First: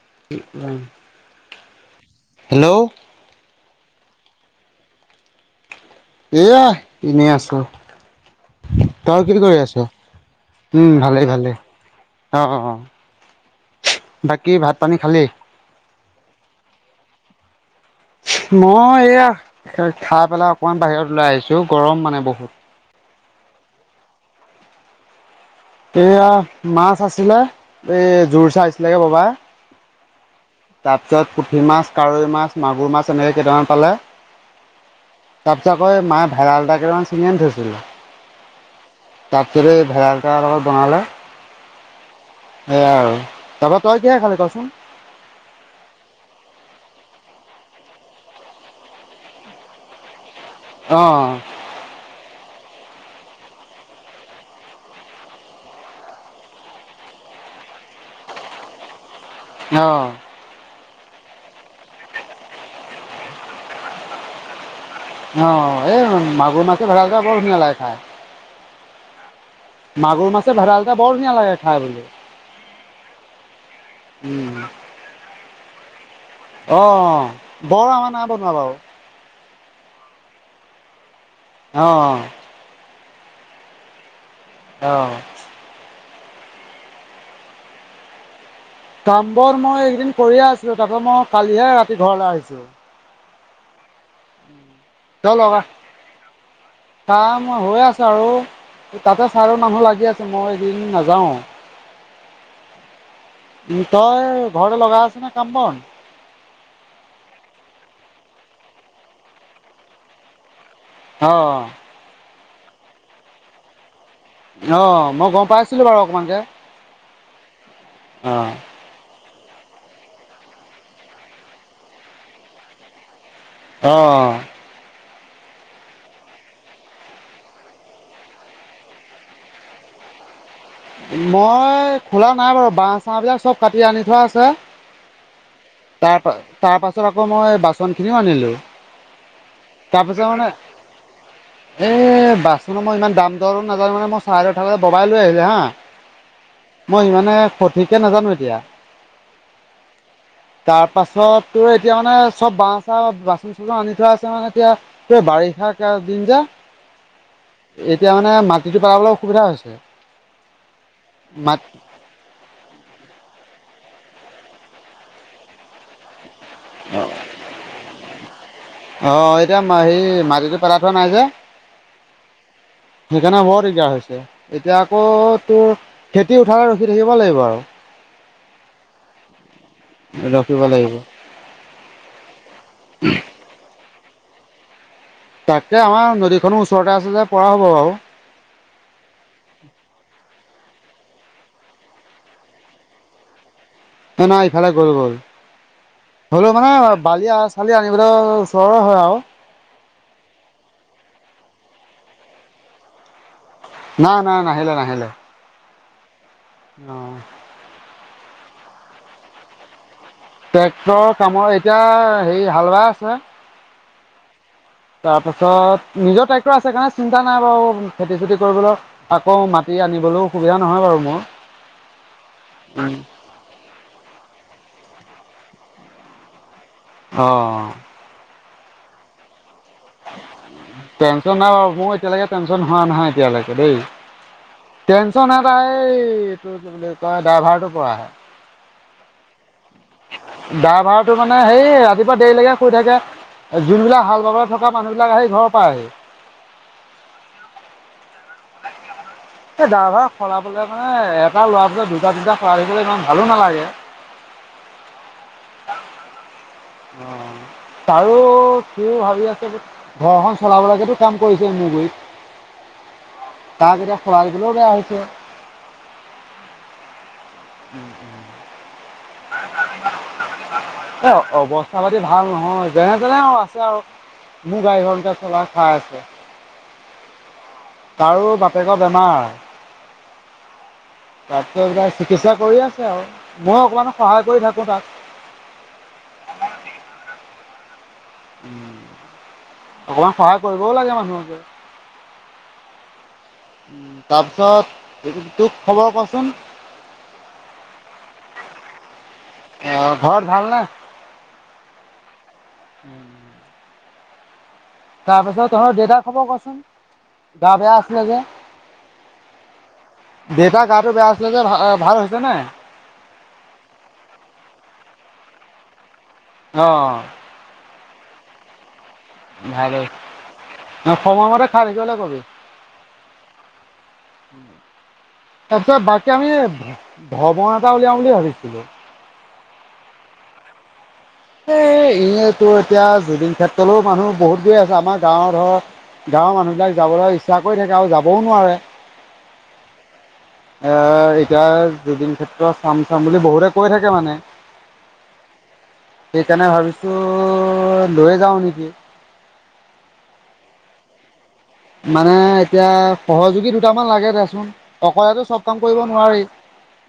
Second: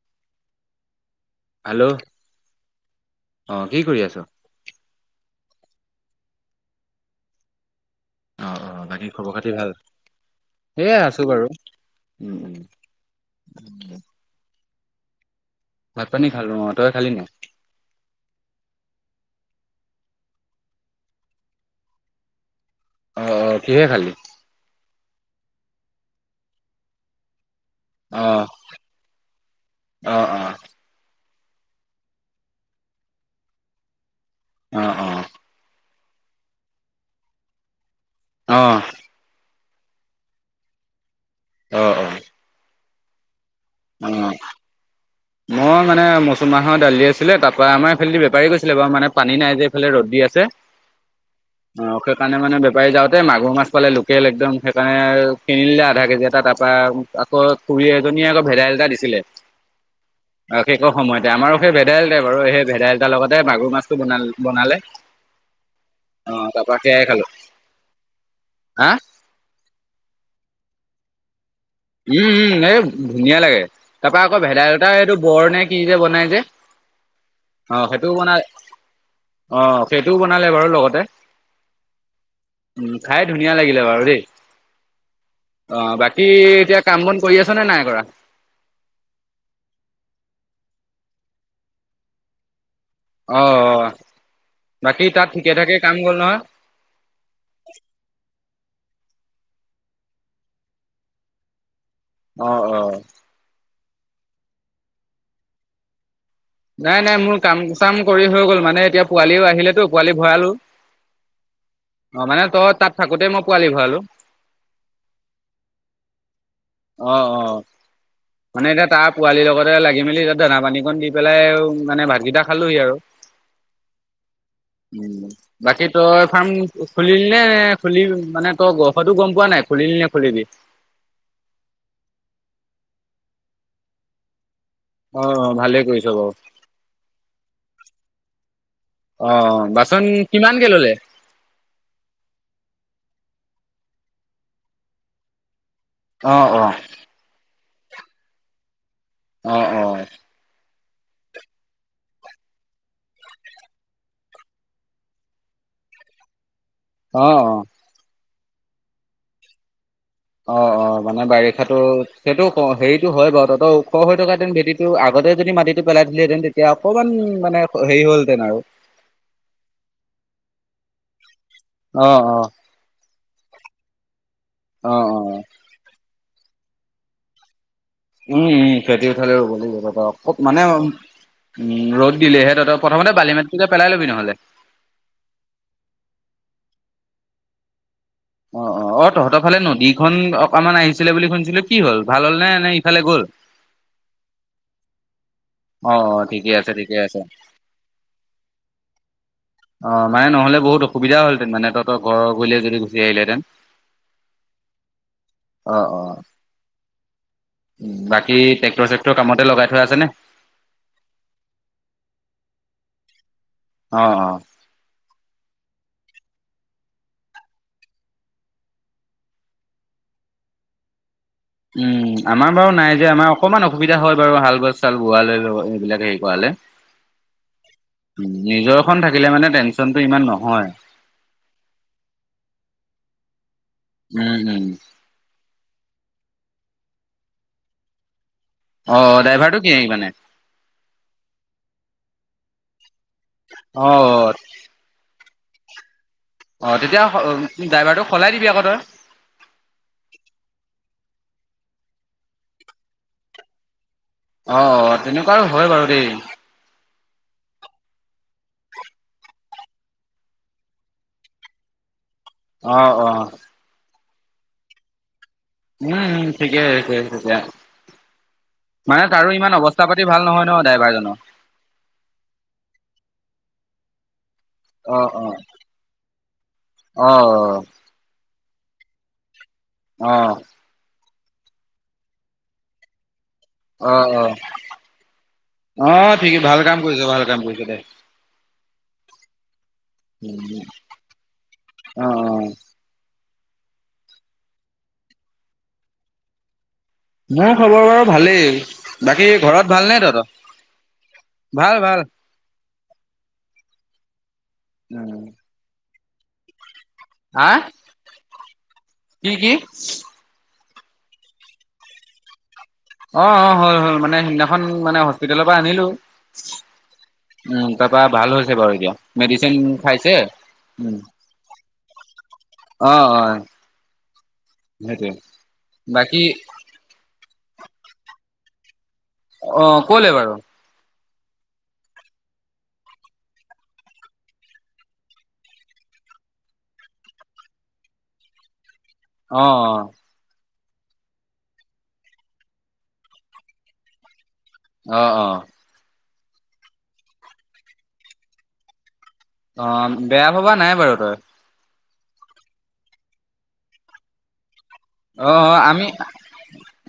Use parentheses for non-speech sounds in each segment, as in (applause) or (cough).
(unintelligible) Hello hello অ কি কৰি আছো? এয়া এনেই আছো। অ অ। বাকী তই কি খবৰ খাতি কৰি আছ? ভাল? উম এয়া আছো ভালেই বাৰু ভালেই উম উম অ' বাকী ভাত পানী খালী? ভাত পানী খালো অ' তই খালি ন' মই এইয়া খাই পেলাই অকমান বাহিৰত ওলাই আহিছো গৰম মানে বহুত, অ অ কিহে খালি? এয়া মাছ আছিলে। এই অ জোৰ চাৰছিলেগে ববা অ অ তাৰপিছত, পুঠি মাছ কাৱৈ মাছ মাগুৰ মাছ এনেকৈ কেইটামান পালে, অ অ মই মা ভেডাল কেইটামান চিঙি আনি থৈছিলো। আহ আৰে ভেদাইলট লগত বনালে অ সেয়াই আৰু তাৰপৰা তই অ' কিহে খালি মই কচোন? মানে (unintelligible) অ' দালি আছিলে, তাৰপৰা আমাৰ সেইফালেদি বেপাৰী গৈছিলে বাৰু, মানে পানী নাই যে এইফালে ৰ'দ দি আছে। অ অ' সেইকাৰণে মানে পাৰী যাওঁতে, মাগুৰ মাছ পালে লোকেল একদম সেইকাৰণে কিনি ললে আধা কেজি এটা। তাৰপৰা আকৌ খুৰী এজনীয়ে আকৌ ভেদাইলতা দিছিলে অ'। বিশেষ সময়তে আমাৰো সেই ভেদাইলতাই বাৰু সেই ভেদাইলতাৰ লগতে মাগুৰ মাছটো বন বনালে অ' এই অ মাগুৰ তাৰপা মাছে (unintelligible) সেয়াই খালো বৰ ধুনীয়া লাগে খায়। হা? মাগুৰ মাছে ভেদাইলতা বৰ ধুনীয়া লাগে খাই বুলি উম উম, এই ধুনীয়া লাগে। তাৰপা আকৌ উম ভেদাইলতা এইটো বৰ নে কি যে বনাই। যে অ অ বৰ সেইটোও আমাৰ না বনাই বনোৱা বাৰু অ' সেইটোও বনালে বাৰু লগতে। অ' অ'। খাই ধুনীয়া লাগিলে বাৰু দেই। অ'। অ বাকী, এতিয়া কাম বন কৰি আছ নে নাই কৰা? কাম বন মই এইকেইদিন কৰিয়ে আছিলো তাৰপাছত মই কালিহে ৰাতি ঘৰলে আহিছো অ' অ'। বাকী ত তাত ঠিকে লগা থাকে কাম গ'ল নহয় কাম হৈ আছো আৰু তাতে চাৰ মানুহ লাগি আছে, মই এইকেইদিন নাযাও। অ' অ'। তই ঘৰতে লগাই আছ নে কাম-বন। নাই নাই, মোৰ কাম চাম কৰি হৈ গ'ল মানে এতিয়া পোৱালিও আহিলেতো পোৱালি ভৰালো। অ' অ। অ' মানে তই তাত থাকোতেই মই পোৱালি ভৰালো। অ' মই গম পাইছিলো বাৰু অকমানকে। অ' অ' অ' মানে, এতিয়া তাৰ পোৱালিৰ লগতে লাগি মেলি তাত দানা পানী কণ দি পেলাই মানে ভাতকেইটা খালোহি আৰু অহ উ বাকী তই ফাৰ্ম খুলিলিলে খুলি মানে তই গ হয়তো গম পোৱা নাই খুলিল লে খুলিবি। মই খোলা নাই বাৰু, বাহ চাহবিলাক চব কাটি আনি থোৱা আছে। অ', অ', ভালে কৰিছ তাৰ বাৰু পা তাৰ পাছত আকৌ মই বাচন খিনিও আনিলো। অ', বাচন তাৰপিছত মানে কিমানকে ল'লে? এ বাচনৰ মই ইমান দাম দৰ নাজানো মানে মই চাইডত থাকতে ববাই লৈ আহিলে হা। অ অহ। সঠিকে নাজানো এতিয়া। অ অ। তাৰ পাছত তোৰ এতিয়া মানে চব বাঁহ চাহ বাচন চাচন আনি থোৱা আছে মানে এতিয়া তোৰ বাৰিষা কেয়া দিন যে। অ অ এতিয়া মানে মাটিটো পেলাবলে অসুবিধা হৈছে। অ অ মানে মাত বাৰিষাটো সেইটো হেৰিতো হয় বাৰু তাতো খ হৈ থকাতিন ভেটিটো আগতে যদি মাটিটো পেলাই থলিহেতেন অ অহ এতিয়া সেই মাটিটো পেলা থোৱা নাই যে। অ অ। সেইকাৰণে বৰ দিগদাৰ হৈছে এতিয়া অ', আকৌ অ', তোৰ খেতি উঠালে ৰখি থাকিব লাগিব আৰু। উম উম খেতি উঠালে ৰব লাগিব। অত ৰখিব মানে উম, লাগিব ৰ'দ দিলে সিহঁতৰ প্ৰথমতে বালিমাতটো পেলাই ল'বি নহ'লে। তাকে আমাৰ নদীখনো ওচৰতে আছে যে পৰা হ'ব বাৰু। অ', অ, অ', তহঁতৰ ফালে নদীখন অ, অকমান আহিছিলে বুলি শুনিছিলো কি হ'ল ভাল হ'ল নে নে ইফালে গ'ল। নাই এইফালে গল গল, অ অ ঠিকে হ'লেও মানে আছে ঠিকে আছে বালি চালি আনিবলৈ ওচৰৰে হয় আৰু, অ' মানেহলে বহুত অসুবিধ হলহঁতে মান তহত ঘৰ গৈলে যদি গুচ আহিলহেতেন না-না নাহিলে- নাহিলে অ' অ' অ' বাকী ট্ৰেক্টৰ চেক্টৰ কামতে লগাই থৈ আছেনে? ট্ৰেক্টৰৰ কামৰ এতিয়া হেৰি হালবাই আছে। অ অ তাৰপাছত নিজৰ, আছে কাৰণে চিন্তা নাই বাৰু খেতি চেতি কৰিবলৈ আকৌ মাটি আনিবলৈও সুবিধা নহয় বাৰু মোৰ উম, আমাৰ বাৰু নাই যে আমাৰ অকণমান অসুবিধা হয় বাৰু হাল বছ বোৱাালৈ এইবিলাক হেৰি কৰালে, আহ নিজৰ খ থাকিলে মানে ন' টেনচন নাই বাৰু মোৰ এতিয়ালৈকে টেনচন হোৱা নহাই এতিয়ালৈকে দেই। উম উম। টেনচন এটা এই এইটো কি বুলি কয় ড্ৰাইভাৰটো কুৱা। অ, ড্ৰাইভাৰটো কি মানে গা ভাড়টো মানে সেই ৰাতিপুৱা দেৰিলৈকে শুই থাকে। অ যোনবিলাক অ হাল বাগ থকা মানুহ বিলাক আহি ঘৰৰ পৰা আহি, অ', তেতিয়া ড্ৰাইভাৰটো সলাই দিবি আকৌ তই। এই দা ভা খলাবলে মানে লোৱা পিছত দুটা, তিনটা সলাই থাকিবলৈ ইমান ভালো নালাগে। অ', তেনেকুৱা হয়, বাৰু দেই। অ'তাৰো হি ভাবি আছে ঘৰখন চলাবলকেতো কাম কৰিছে মোৰ গুৰিত। অ', অ'। পাৰিকলৈ বেয়া হৈছে উম, উম, ঠিকে (unintelligible) উম, উম। ইমান অৱস্থা পাতি ভাল নহয় ন এ, ড্ৰাইভাৰজনৰ অৱস্থা পাতি ভাল নহয়। যেনে-তেনে আৰু আছে আৰু মোৰ অ গাড়ীখনকে অ চলাই খাই আছে, অ তাৰো বাপ বাপেকৰ বেমাৰ আহ'। তাতকে এইাক চিকিৎসা কৰি আছে আৰু। মই অকমান হয়, সহায় কৰি থাকোঁ তাক। হয়। ঠিকেই ভাল কাম কৰিছ, ভাল কাম কৰিছ দে অকমান সহায় কৰিবও লাগে মানুহ যে। অ', অ'। উম, তাৰপিছত তোক খবৰ কচোন? মোৰ খবৰ বাৰু ভালেই। বাকী ঘৰত ভালনে ঘৰত তহঁত? ভালনে? ভাল, ভাল। উম। তাৰপিছত তঁহত দেতাৰ খবৰ কচোন, হা গা বেয়া আছিলে যে? কি, কি? টো বেয়া আছিলে যে ভাল হৈছে নে? অ' অ' হল, হল। মানে সিদিনাখন মানে হস্পিতেলৰ পৰা আনিলো হ। তাপা ভাল হৈছে বাৰু এতিয়া মেডিচিন ভালে খাইছে। উম। সময়মতে খাই থাকিবলৈ কবি অ অ সেইটোৱে তাৰপিছত বাকী আমি ভ ভ ভ ভৱা এটা উলিয়াও বুলি ভাবিছিলো। অ ক'লে বাৰু? এ, এই এটো এতিয়া জুবিন ক্ষেত্ৰলৈও মানুহ বহুত গৈ আছে আমাৰ গাঁৱৰ ধৰক গাঁৱৰ মানুহবলাক যাবলৈ ইচ্ছা কৰি থাকে আৰু যাবও নোৱাৰে। অ' এ এতিয়া জদিন ক্ষেত্ৰ চাম চাম বুলি বহুতে কৈ থাকে মানে। অ' অ' সেইকাৰণে ভাবিছো লৈয়ে যাও নেকি। অ'বেয়া ভবা নাই বাৰু তই। মানে এতিয়া সহযোগী দুটামান লাগে দেচোন। অকলেতো অ' চব কাম অ' কৰিব আমি নোৱাৰি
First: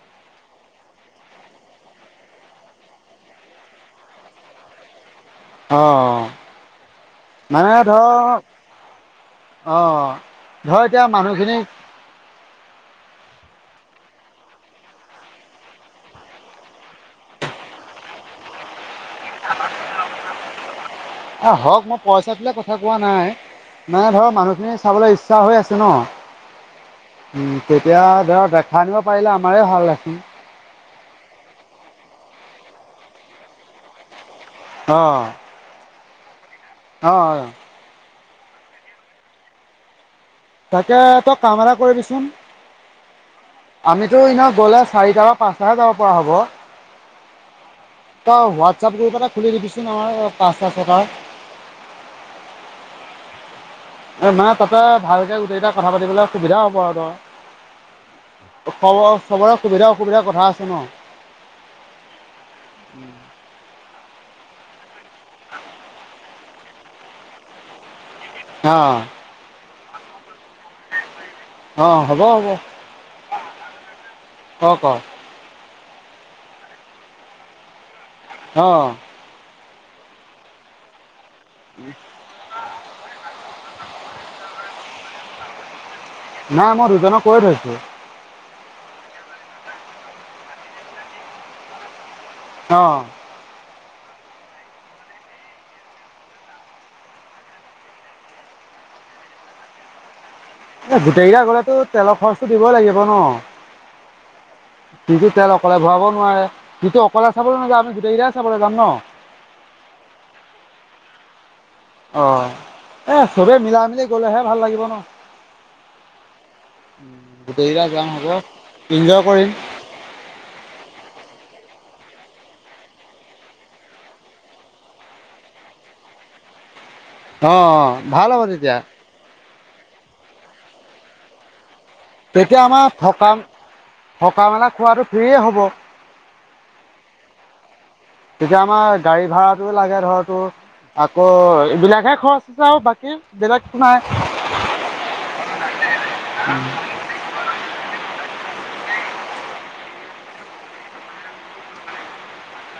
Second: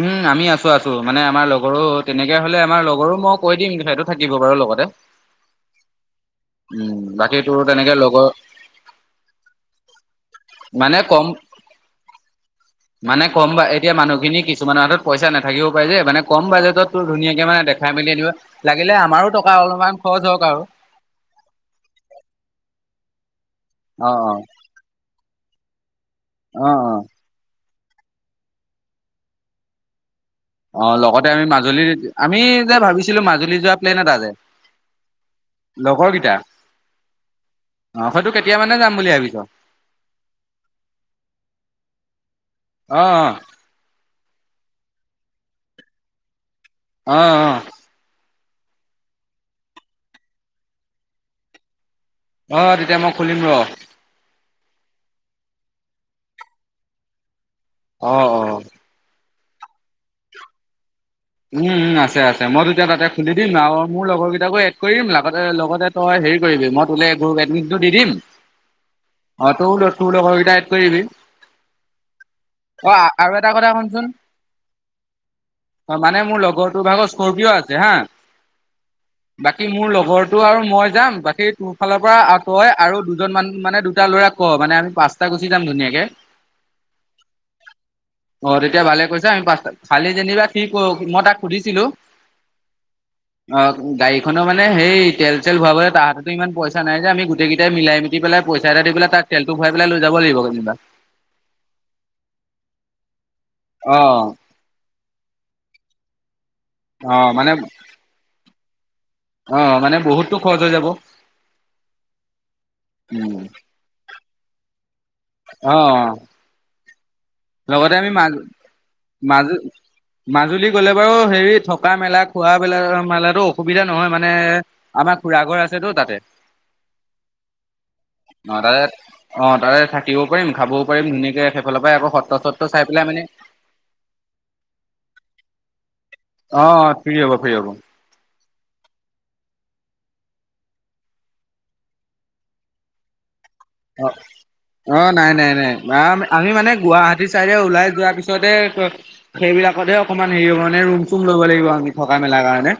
উম, আমি আছো আছো মানে আমাৰ লগৰো তেনেকে হলে আমাৰ লগৰো মই কৈ দিম সেইটো থাকিব বাৰু লগতে। অ'। উম। বাকী তোৰ মানে তেনেকে ধৰ লগৰ অ' ধৰ মানে এতিয়া কম মানুহখিনিক মানে কম বা এতিয়া মানুহখিনিক কিছুমানৰ হাতত পইা নাথাকিব পাৰে যে মানে কম বাজেটতো ধুনীয়াকে মানেখাই মেলিনিব লাগ লাগিলে আমাৰো টকা অলপমান খৰচ হওক আৰু। এ হওক মই পইচা তোলে কথা কোৱা নাই। মানে অ ধৰ অ মানুহখিনি চাবলৈ ইচ্ছা হৈ আছে (inaudible) অ' অ' উম তেতিয়া ধৰক দেখা আনিব পাৰিলে আমাৰে ভাল (unintelligible) অ' লগতে আমি মাজুলীৰ আমি যে ভাবিছিলো মাজুলী যোৱা প্লেন এটা অ' লগৰকেইটা। অ' হয়। অ', হয়তো কেতিয়া মানে যাম বুলি ভাবিছ। তাকে তই কাম এটা কৰিবিচোন অ', আমি (unintelligible) ইনা গ'লে চাৰিটাাৰ বা পাঁচটাে যাব পৰা হ'ব। অ' অ' তই হোৱাটছআপ গ্ৰুপ এটা খুলি দিবিচোন নহ পাঁচটা ছটাৰ। অ' তেতিয়া মই খুলিম ৰ। (unintelligible) তাতে ভালকে গোটেইটা কথা পাতিবলৈ সুবিধা হ'ব আৰু ত অ' অ' চবৰে সুবিধা অসুবিধাৰ কথা আছে ন। উম উম আছে আছে মইোতিয়া তাতে খুলি দিম আৰু মোৰ লগৰ কেইটাকো কৰিমতে লগতে তই হেৰি কৰিবি মই তোলে গৰুক এডমিশনটো দি দিম। অ', অ' (unintelligible) তোৰ লগৰকেইটাক এড কৰিব অ', হ'ব হ'ব অ' আৰু এটা কথা শুনচোন। ক ক হয় মানে মোৰ লগৰটোৰ ভাগত স্কৰ্পিঅ আছে হা। অ' বাকী মোৰ লগৰটো আৰু মই যাম বাকী তোৰ ফালৰ পৰা আ তই আৰু দুজন মান মানে দুটা ল'ৰাক কওঁ মানে আমি পাঁচটা গুচি যাম ধুনীয়াকে। নাই মই দুজনক কৈ থৈছো অ' তেতিয়া ভালে কৈছা আমি পাঁচটাত খালি যেনিবা কি কৰ মই তাক সুধিছিলো অ'। অ গাড়ীখনৰ মানে সেই তেল-তেল ভুৱব তাহাঁতো ইমান পইচা নাই যে আমি গোটেইকেইট মিলাই মতি পেলাই পইচা দি পাই ত তেলটো ভৰাইেলাই লৈ যাব লাগিব যেনিবা। এ গোটেইকেইটা গলেতো তেলৰ খৰচটো দিবই লাগিব ন' অ' সিটো তেল অকলে ভৰাব নোৱাৰে সটো অ অকলে মানে চাবলৈ নাযায় আমি গোটেইকেইটাই চাবলৈ যাম ন। অ' মানে বহুতো খৰচ হৈ যাব অ এ উম। চবে মিলা মিলি গলেহে ভাল লাগিব ন। অ'। গোটেইকেইটা লগতে যাম আমি হ'ব। ইনজয় কৰিম মাজ-মাজ-মাজুলী গ'লে বাৰু হেৰি থকা মেলা খোৱা বেলা মেলাতো অসুবিধা নহয় মানে আমাৰ খুৰা ঘৰ আছেতো তাতে। অ', অ', ভাল হ'ব অ তেতিয়া। তাতে অ', তাৰে থাকিবও পাৰিম, খাবও পাৰিম, ধুনীয়াকে এক সেইফালৰ পৰাই আকৌ সত্ৰ তেতিয়া চত্ৰ চাই আমাৰ পেলাই মানে থকা-থকা, মেলা, খোৱাটো ফ্ৰিয়েই হ'ব? অ', ফ্ৰী হ'ব, ফ্ৰী হ'ব। তেতিয়া আমাৰ গাড়ী ভাড়াটোও লাগে ধৰ তোৰ আকৌ এইবিলাকহে খৰচ আছে আৰু বাকী অ তোমাৰ অ নাই নাই নাই আমি মানে গুৱাহাটী চাইডে ওলাই যোৱাৰ পিছতে। সেইবিলাকতহে অকনমান হেৰি হ'ব মানে ৰুম, চুম ল'ব লাগিব আমি থকা, মেলা কাৰণে।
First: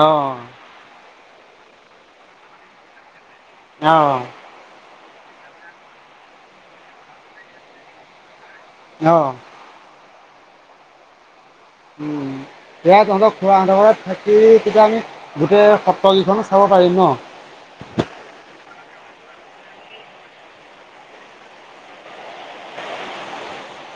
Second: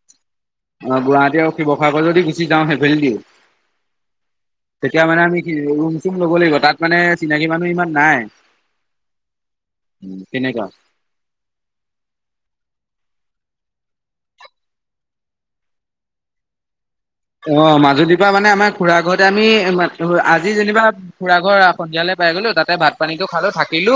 আহ অ গুৱাহাটী আৰু শিৱসাগৰ যদি গুচি যাওঁ সেইফাল দি- অ'। তেতিয়া মানে আমি ৰুম চুম ল'ব লাগিব তাত মানে চিনাকি মানুহ ইমান নাই অ'। উম তেনেকুৱা উম এয়া তহঁতক খুৰা আধ ঘত থাকি তেতিয়া আমি গোটেই সত্ৰকেইখনো চাব পাৰিম ন অ' মাজুলীৰ পৰা মানে আমাৰ খুৰা ঘৰতে আমি আজি যেনিবা খুৰা ঘৰ সন্ধিয়ালে পাই গলো তাতে ভাত পানীটো খালো থাকিলো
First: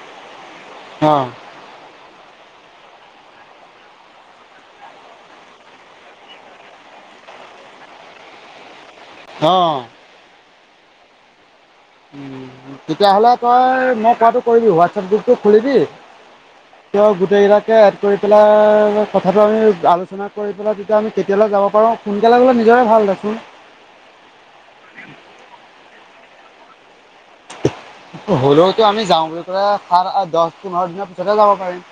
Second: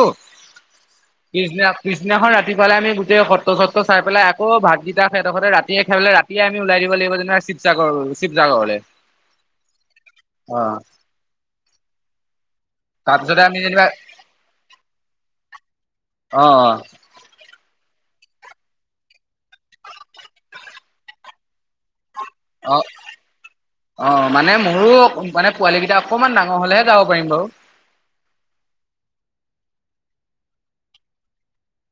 অ', পিছদিনা পিছদিনাখন ৰাতিপুৱালে আমি গোটে সত্ৰ চত্ৰ চাই পেলাই আকৌ ভাতকেইটা সেত ঘৰতে ৰাতিয়ে খাইে পেলে ৰাতিয়ে আমি ওলাই দিম। (unintelligible) শিৱসাগৰ (unintelligible) অ' অ'। তেতিয়াহ'লে তাৰপিছতে আমি যেনিবা তই মই কোৱাটো কৰিবি হোৱাটছএপ গ্ৰুপটো খুলিবি। অ সিহঁত গোটেইকিতাকে কৰি পেলাই কথাটো আমি আলোচনা কৰি পেলাই তেতিয়া আমি কেতিয়ালৈ যাব পাৰোঁ সোনকালে গ'লে নিজৰে অ- ভাল দেচোন। অ মানে মোৰো মানে পোৱালি কেইটা অকমান ডাঙৰ হলেহে যাওঁ হলেওতো আমি যাওঁ বুলি কলোৰ দহ পোন্ধৰ দিনৰ পিছতেহে যাব পাৰিম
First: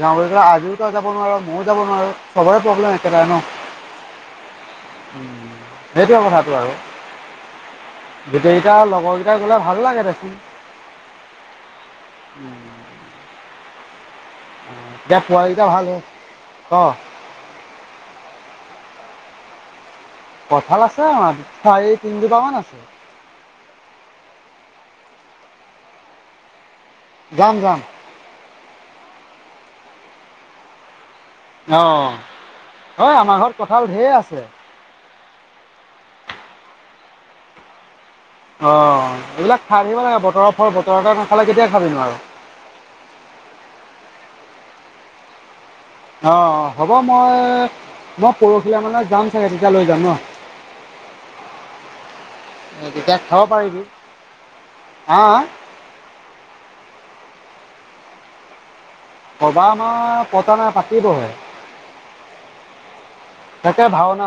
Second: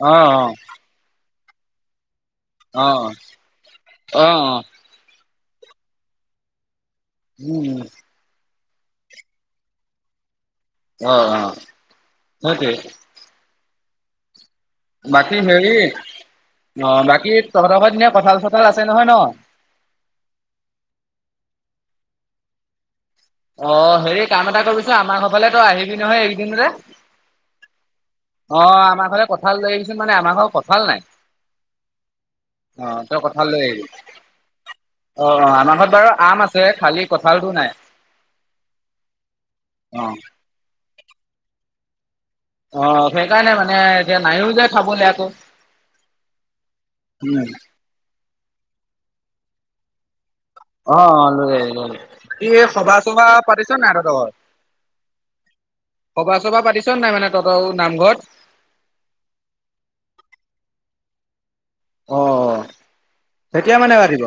যাওঁ অ বুলি কলে আজিও তই যাব নোৱাৰ, মইও যাব নোৱাৰো। খবৰে অ প্ৰব্লেম একেটাৰে ন অ অ সেইটোৱে কথাটো আৰু উম উম গোটেইকেইটা লগৰকেইটা গ'লে ভাল লাগে দেচোন। অ' অ' হুম হুম! এতিয়া বাকী, পোৱালিকেইটা হেৰি ভাল হয় ক অ' বাকী তহত ঘৰ পিনে কঁঠাল-চঠাল আছে। আছে নহয় ন? কঁঠাল আছে আমাৰ তিনি জোপা মান আছে অ হেৰি কাম এটা কৰিবছোন আমাৰ ঘৰফালে তো আহিবি নহয় এইকেইদিনৰে। যাম যাম। অ' আমাৰ ঘতে কঁঠাল ল আহিবিচোন মানে আমাৰ ঘৰত কঁঠাল নাই অ' ঐ তই আমাৰ ঘৰত লৈ আহিবি। কঁঠাল ধেইৰ আছে। অ' অ' আমাৰ ঘৰত বাৰু আম আছে, খালী কঁঠালটো নাই। অ' এইবিলাক খাই থাকিব অ', লাগে, বতৰৰ ফল বতৰতে নাখালে কেতিয়া খাবিনো আৰু। অ' সেইকাৰণে মানে এ নাইও যায় খাবলৈ আকৌ। অ' হ'ব উম, মই-মই পৰহিলে মানে যাম চাগে তেতিয়া লৈ যাম ন। অ' লৈ অহ লৈ ই সভা তেতিয়া চভা খাব পাতিছে পাৰিবি নাই তহত, হা সভা চবা পাতিছো নাই মানে তহতৰ নামঘৰত সভা আমাৰ পতা নাই পাতিবহে। অ' কেতিয়া তাকে মানে পতিব? ভাওনা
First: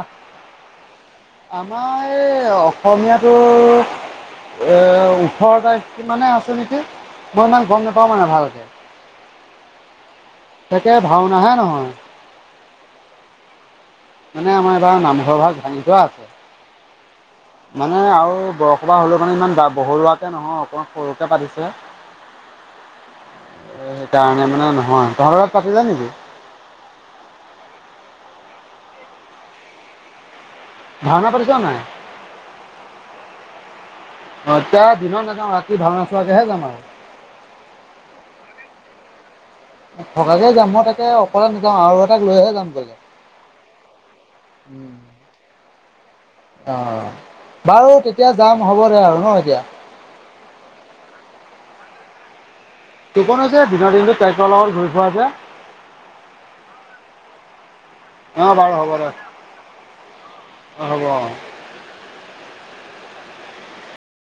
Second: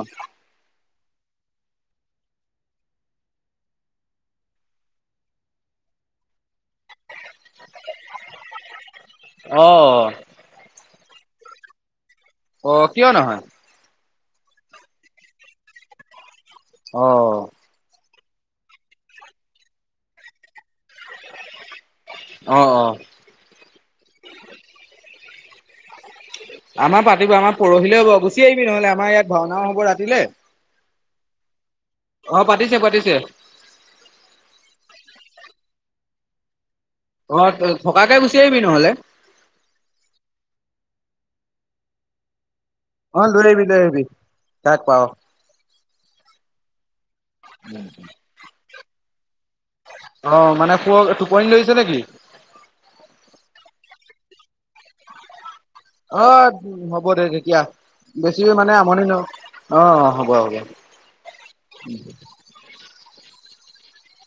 আমাৰ এই অসমীয়াটোৰ এ ওঠৰ তাৰিখ মানে আছে নেকি মই ইমান গম নাপাও মানে ভালকে। অহ ভাওনাহে নহয়। অ' কিয় নহয়? মানে আমাৰ এইবাৰ নামঘৰ ভাগ ভাঙি থোৱা আছে। অ বৰ সভা হ'লেও মানে ইমান বা বহৰুৱাকে নহয় অকণমান সৰুকে পাতিছে। অ', অ'। সেইকাৰণে মানে নহয় তহঁতৰ পাতিছে নেকি? আমাৰ পাতিব আমাৰ পৰহিলে হ'ব গুচি আহিবি নহলে আমাৰ ইয়াত ভাওনাও হব ৰাতিলে, ভাওনা পাতিছে নাই? অহ, পাতিছে-পাতিছে। অ এতিয়া দিনত নাযাওঁ ৰাতি ভাওনা চোৱাকেহে যাম আৰু। অ' থকাকে গুচি আহিবি নহলে। ভগাকে যাম মই তাকে অকলে নাযাওঁ আৰু এ তাক লৈহে যাম। গ'লে অ লৈ আহিবি লৈ আহিবি তাক পাও, অ, বাৰু তেতিয়া যাম হ'ব দে আৰু ন এতিয়া। অ মানে শু টোপনি ধৰিছে নেকি? কোন হৈছে দিনৰ দিনটো ঘূৰি ফুৰা যে, অ হ'ব দে তেতিয়া, অঁ বেছিকে মানে বাৰু হ'ব আমনি দে নও অ' হ'ব-হ'ব। অঁ হ'ব অঁ